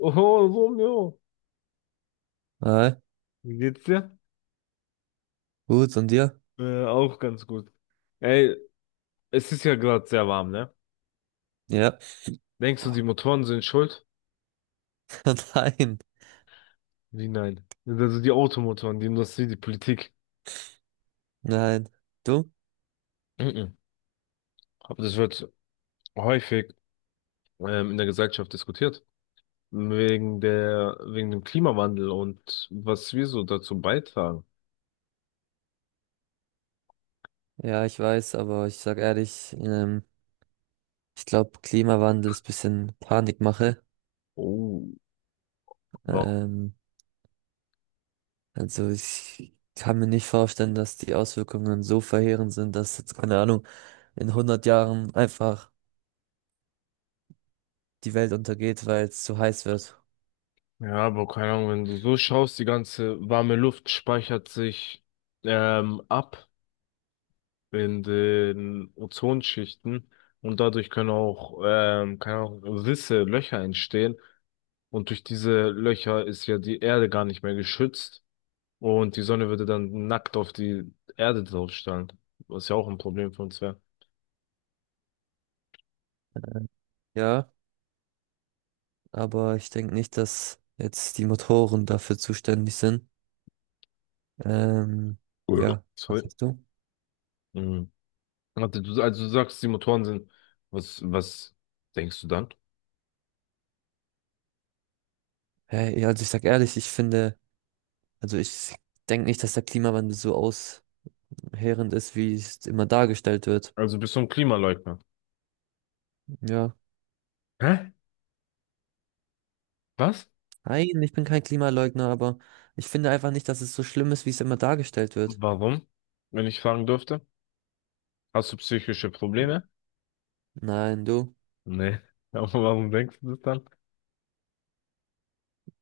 Oh, Romeo, Hi, wie geht's dir? gut, und dir? Auch ganz gut. Ey, es ist ja gerade sehr warm, ne? Ja. Denkst du, die Oh, Motoren sind schuld? nein, Wie nein? Also die Automotoren, die Industrie, die Politik. nein. Du? Mhm. Aber das wird häufig in der Gesellschaft diskutiert. Wegen dem Klimawandel und was wir so dazu beitragen. Ja, ich weiß, aber ich sag ehrlich, ich glaube, Klimawandel ist bisschen Panikmache. Oh, wow. Ähm, also ich kann mir nicht vorstellen, dass die Auswirkungen so verheerend sind, dass jetzt, keine Ahnung, in 100 Jahren einfach die Welt untergeht, weil es zu heiß wird. Ja, aber keine Ahnung, wenn du so schaust, die ganze warme Luft speichert sich ab in den Ozonschichten, und dadurch können auch Risse, Löcher entstehen, und durch diese Löcher ist ja die Erde gar nicht mehr geschützt, und die Sonne würde dann nackt auf die Erde draufstrahlen, was ja auch ein Problem für uns wäre. Ja, aber ich denke nicht, dass jetzt die Motoren dafür zuständig sind. Ähm, Cool. ja, was Sorry. sagst du? Mhm. Warte, du, also du sagst, die Motoren sind, was denkst du dann? Hey, also ich sag ehrlich, ich finde, also ich denke nicht, dass der Klimawandel so ausheerend ist, wie es immer dargestellt wird. Also bist du ein Klimaleugner? Ja. Hä? Was? Nein, ich bin kein Klimaleugner, aber ich finde einfach nicht, dass es so schlimm ist, wie es immer dargestellt wird. Warum? Wenn ich fragen dürfte? Hast du psychische Probleme? Nein, du? Nee. Aber warum denkst du das dann?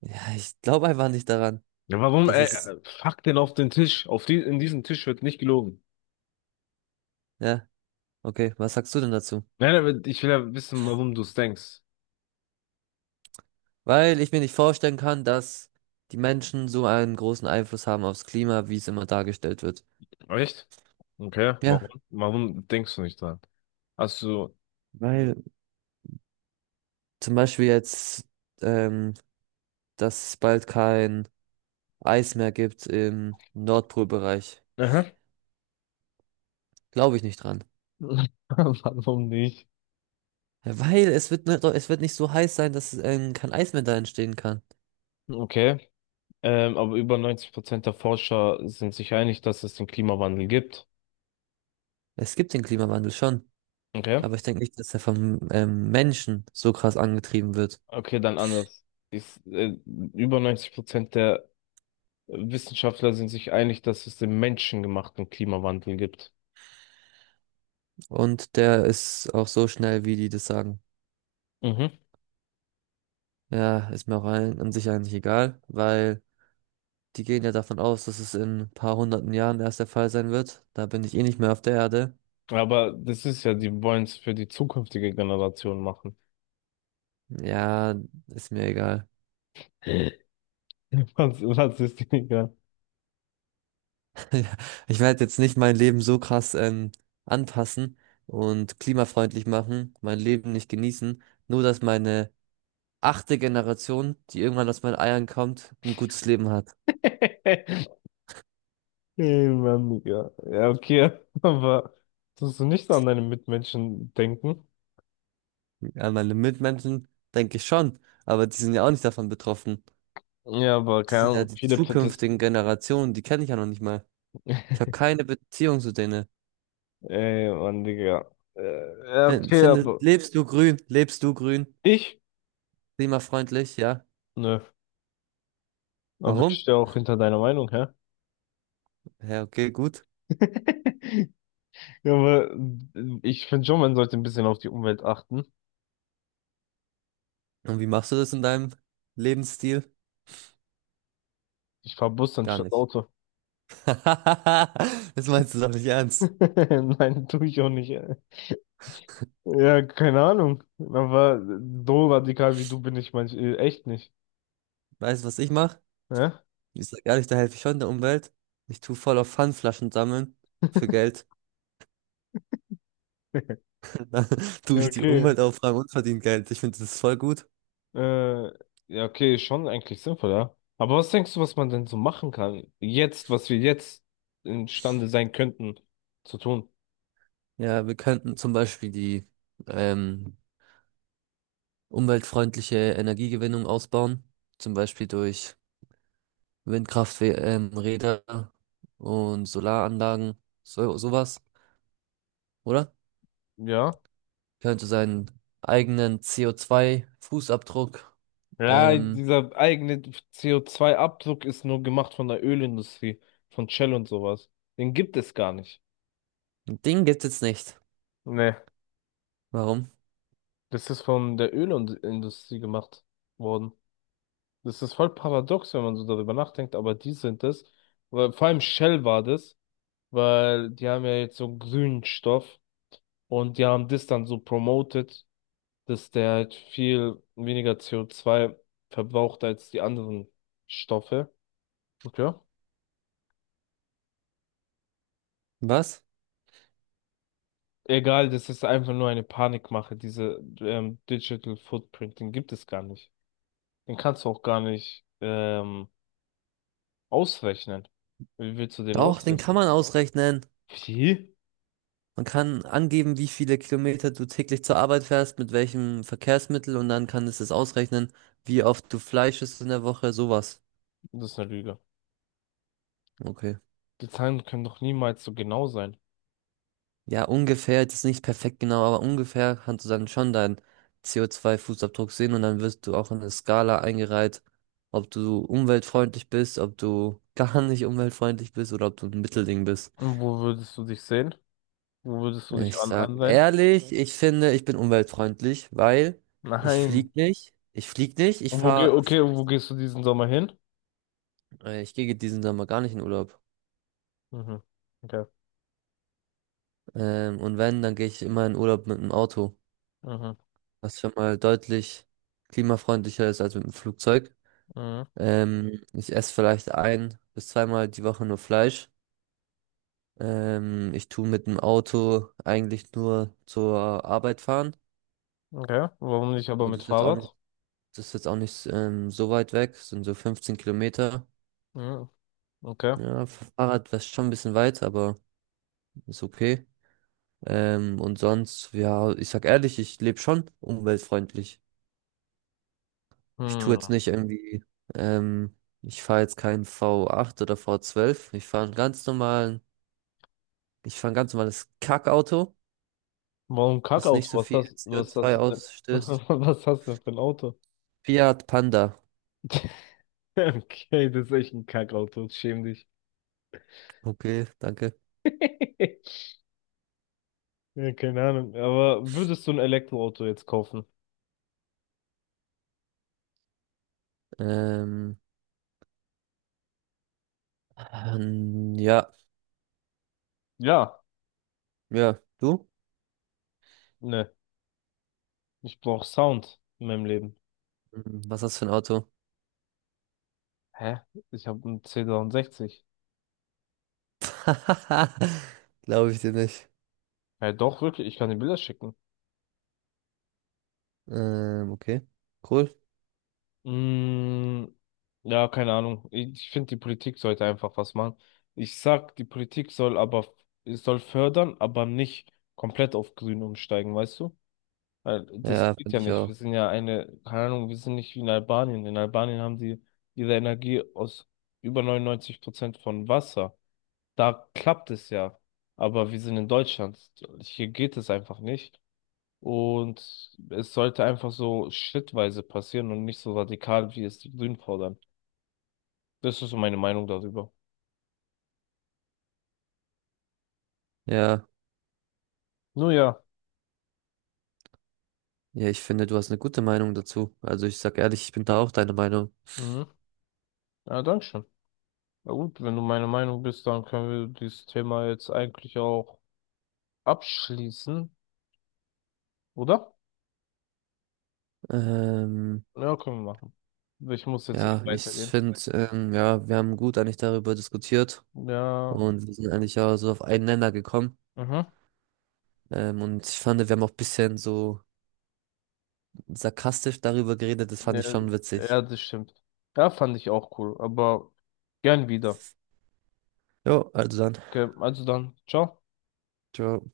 Ja, ich glaube einfach nicht daran, Ja, warum, dass ey, es, pack den auf den Tisch. In diesen Tisch wird nicht gelogen. ja, okay, was sagst du denn dazu? Nein, aber ich will ja wissen, warum du es denkst. Weil ich mir nicht vorstellen kann, dass die Menschen so einen großen Einfluss haben aufs Klima, wie es immer dargestellt wird. Echt? Okay, warum? Ja, Warum denkst du nicht dran? Hast du. weil zum Beispiel jetzt, ähm, dass es bald kein Eismeer gibt im Nordpolbereich. Aha. Glaube ich nicht dran. Warum nicht? Ja, weil es wird, es wird nicht so heiß sein, dass kein Eis mehr da entstehen kann. Okay. Aber über 90% der Forscher sind sich einig, dass es den Klimawandel gibt. Es gibt den Klimawandel schon, Okay. aber ich denke nicht, dass er vom Menschen so krass angetrieben wird. Okay, dann anders. Ist, über 90% der Wissenschaftler sind sich einig, dass es den menschengemachten Klimawandel gibt. Und der ist auch so schnell, wie die das sagen. Mhm. Ja, ist mir auch ein, an sich eigentlich egal, weil die gehen ja davon aus, dass es in ein paar hunderten Jahren erst der Fall sein wird. Da bin ich eh nicht mehr auf der Erde. Aber das ist ja, die wollen es für die zukünftige Generation machen. Ja, ist mir egal. Was, was ist die egal? Ich werde jetzt nicht mein Leben so krass anpassen und klimafreundlich machen, mein Leben nicht genießen, nur dass meine achte Generation, die irgendwann aus meinen Eiern kommt, ein gutes Leben hat. Ey, Mann, Digga. Ja, okay, aber tust du nicht so an deine Mitmenschen denken? An meine Mitmenschen denke ich schon, aber die sind ja auch nicht davon betroffen. Ja, aber Das keine sind ja Ahnung, die viele Protest. zukünftigen Generationen, die kenne ich ja noch nicht mal. Ich habe keine Beziehung zu denen. Ey, Mann, Digga. Ja, okay, Findest, aber lebst du grün? Lebst du grün? ich? Klimafreundlich, ja. Nö. Aber ich Warum? stehe auch hinter deiner Meinung, hä? Ja, okay, gut. Ja, aber ich finde schon, man sollte ein bisschen auf die Umwelt achten. Und wie machst du das in deinem Lebensstil? Ich fahr Bus Gar anstatt nicht. Auto. Das meinst du doch nicht ernst. Nein, tue ich auch nicht. Ja, keine Ahnung. Aber so radikal wie du bin ich manch echt nicht. Weißt du, was ich mache? Ja? Ich sag ehrlich, da helfe ich schon der Umwelt. Ich tue voll auf Pfandflaschen sammeln für Geld. Dann tue Ja, ich die okay. Umwelt aufräumen und verdiene Geld. Ich finde das voll gut. Äh, ja, okay, schon eigentlich sinnvoll, ja. Aber was denkst du, was man denn so machen kann? Jetzt, was wir jetzt imstande sein könnten zu tun? Ja, wir könnten zum Beispiel die ähm, umweltfreundliche Energiegewinnung ausbauen. Zum Beispiel durch Windkrafträder Räder und Solaranlagen. So, sowas, oder? Ja. Könnte seinen eigenen CO2-Fußabdruck. Ja, ähm, dieser eigene CO2-Abdruck ist nur gemacht von der Ölindustrie, von Shell und sowas. Den gibt es gar nicht. Den gibt es nicht. Nee, Warum? das ist von der Ölindustrie gemacht worden. Das ist voll paradox, wenn man so darüber nachdenkt, aber die sind es. Weil, vor allem Shell war das, weil die haben ja jetzt so einen grünen Stoff und die haben das dann so promoted, dass der halt viel weniger CO2 verbraucht als die anderen Stoffe. Okay. Was? Egal, das ist einfach nur eine Panikmache. Diese Digital Footprint, den gibt es gar nicht. Den kannst du auch gar nicht ausrechnen. Wie willst du den Doch, den kann ausrechnen? man ausrechnen. Wie? Man kann angeben, wie viele Kilometer du täglich zur Arbeit fährst, mit welchem Verkehrsmittel und dann kann es das ausrechnen, wie oft du Fleisch isst in der Woche, sowas. Das ist eine Lüge. Okay. Die Zahlen können doch niemals so genau sein. Ja, ungefähr, das ist nicht perfekt genau, aber ungefähr kannst du dann schon deinen CO2-Fußabdruck sehen und dann wirst du auch in eine Skala eingereiht, ob du umweltfreundlich bist, ob du gar nicht umweltfreundlich bist oder ob du ein Mittelding bist. Und wo würdest du dich sehen? Wo würdest du Ich dich an sag ansehen? ehrlich, ich finde, ich bin umweltfreundlich, weil ich Nein. flieg nicht, ich flieg nicht, ich Und wo geh fahre Okay, und wo vielleicht, gehst du diesen Sommer hin? Ich gehe diesen Sommer gar nicht in Urlaub. Mhm. Okay. Und wenn, dann gehe ich immer in Urlaub mit dem Auto, Mhm. was schon mal deutlich klimafreundlicher ist als mit dem Flugzeug. Mhm. Ich esse vielleicht ein bis zweimal die Woche nur Fleisch. Ich tu mit dem Auto eigentlich nur zur Arbeit fahren. Okay. Warum nicht aber Und mit das ist jetzt auch nicht, Fahrrad? das ist jetzt auch nicht so weit weg, sind so 15 Kilometer. Mhm. Okay. Ja, Fahrrad war schon ein bisschen weit, aber ist okay. Und sonst, ja, ich sag ehrlich, ich lebe schon umweltfreundlich. Ich tue Hm. jetzt nicht irgendwie, ähm, ich fahre jetzt keinen V8 oder V12. Ich fahre einen ganz normalen, ich fahre ein ganz normales Kackauto, Warum das Kackauto? nicht so viel Was hast CO2 du denn? ausstößt. Was hast du denn für ein Auto? Fiat Panda. Okay, das ist echt ein Kackauto. Schäm dich. Okay, danke. Ja, keine Ahnung. Aber würdest du ein Elektroauto jetzt kaufen? Ähm, ja, Ja. ja, du? Ne. Ich brauche Sound in meinem Leben. Hm, was hast du für ein Auto? Hä? Ich habe einen c 63. Glaube ich dir nicht. Ja, doch, wirklich. Ich kann dir Bilder schicken. Okay. Cool. Mm, ja, keine Ahnung. Ich finde, die Politik sollte einfach was machen. Ich sag, die Politik soll aber, es soll fördern, aber nicht komplett auf Grün umsteigen, weißt du? Weil das Ja, geht finde ja ich nicht. Wir auch. sind ja eine, keine Ahnung, wir sind nicht wie in Albanien. In Albanien haben die ihre Energie aus über 99% von Wasser. Da klappt es ja. Aber wir sind in Deutschland. Hier geht es einfach nicht. Und es sollte einfach so schrittweise passieren und nicht so radikal, wie es die Grünen fordern. Das ist so meine Meinung darüber. Ja. Nun ja. Ja, ich finde, du hast eine gute Meinung dazu. Also ich sag ehrlich, ich bin da auch deiner Meinung. Mhm. Ja, danke schön. Na gut, wenn du meine Meinung bist, dann können wir dieses Thema jetzt eigentlich auch abschließen, oder? Ähm, Ja, können wir machen. Ich muss jetzt eh ja, ich weitergehen. finde, ja, wir haben gut eigentlich darüber diskutiert Ja. und wir sind eigentlich auch so auf einen Nenner gekommen. Mhm. Und ich fand, wir haben auch ein bisschen so sarkastisch darüber geredet. Das fand Ja, ich schon ja, witzig. das stimmt. Ja, fand ich auch cool, aber gern wieder. Jo, also dann. Okay, also dann, ciao. Ciao.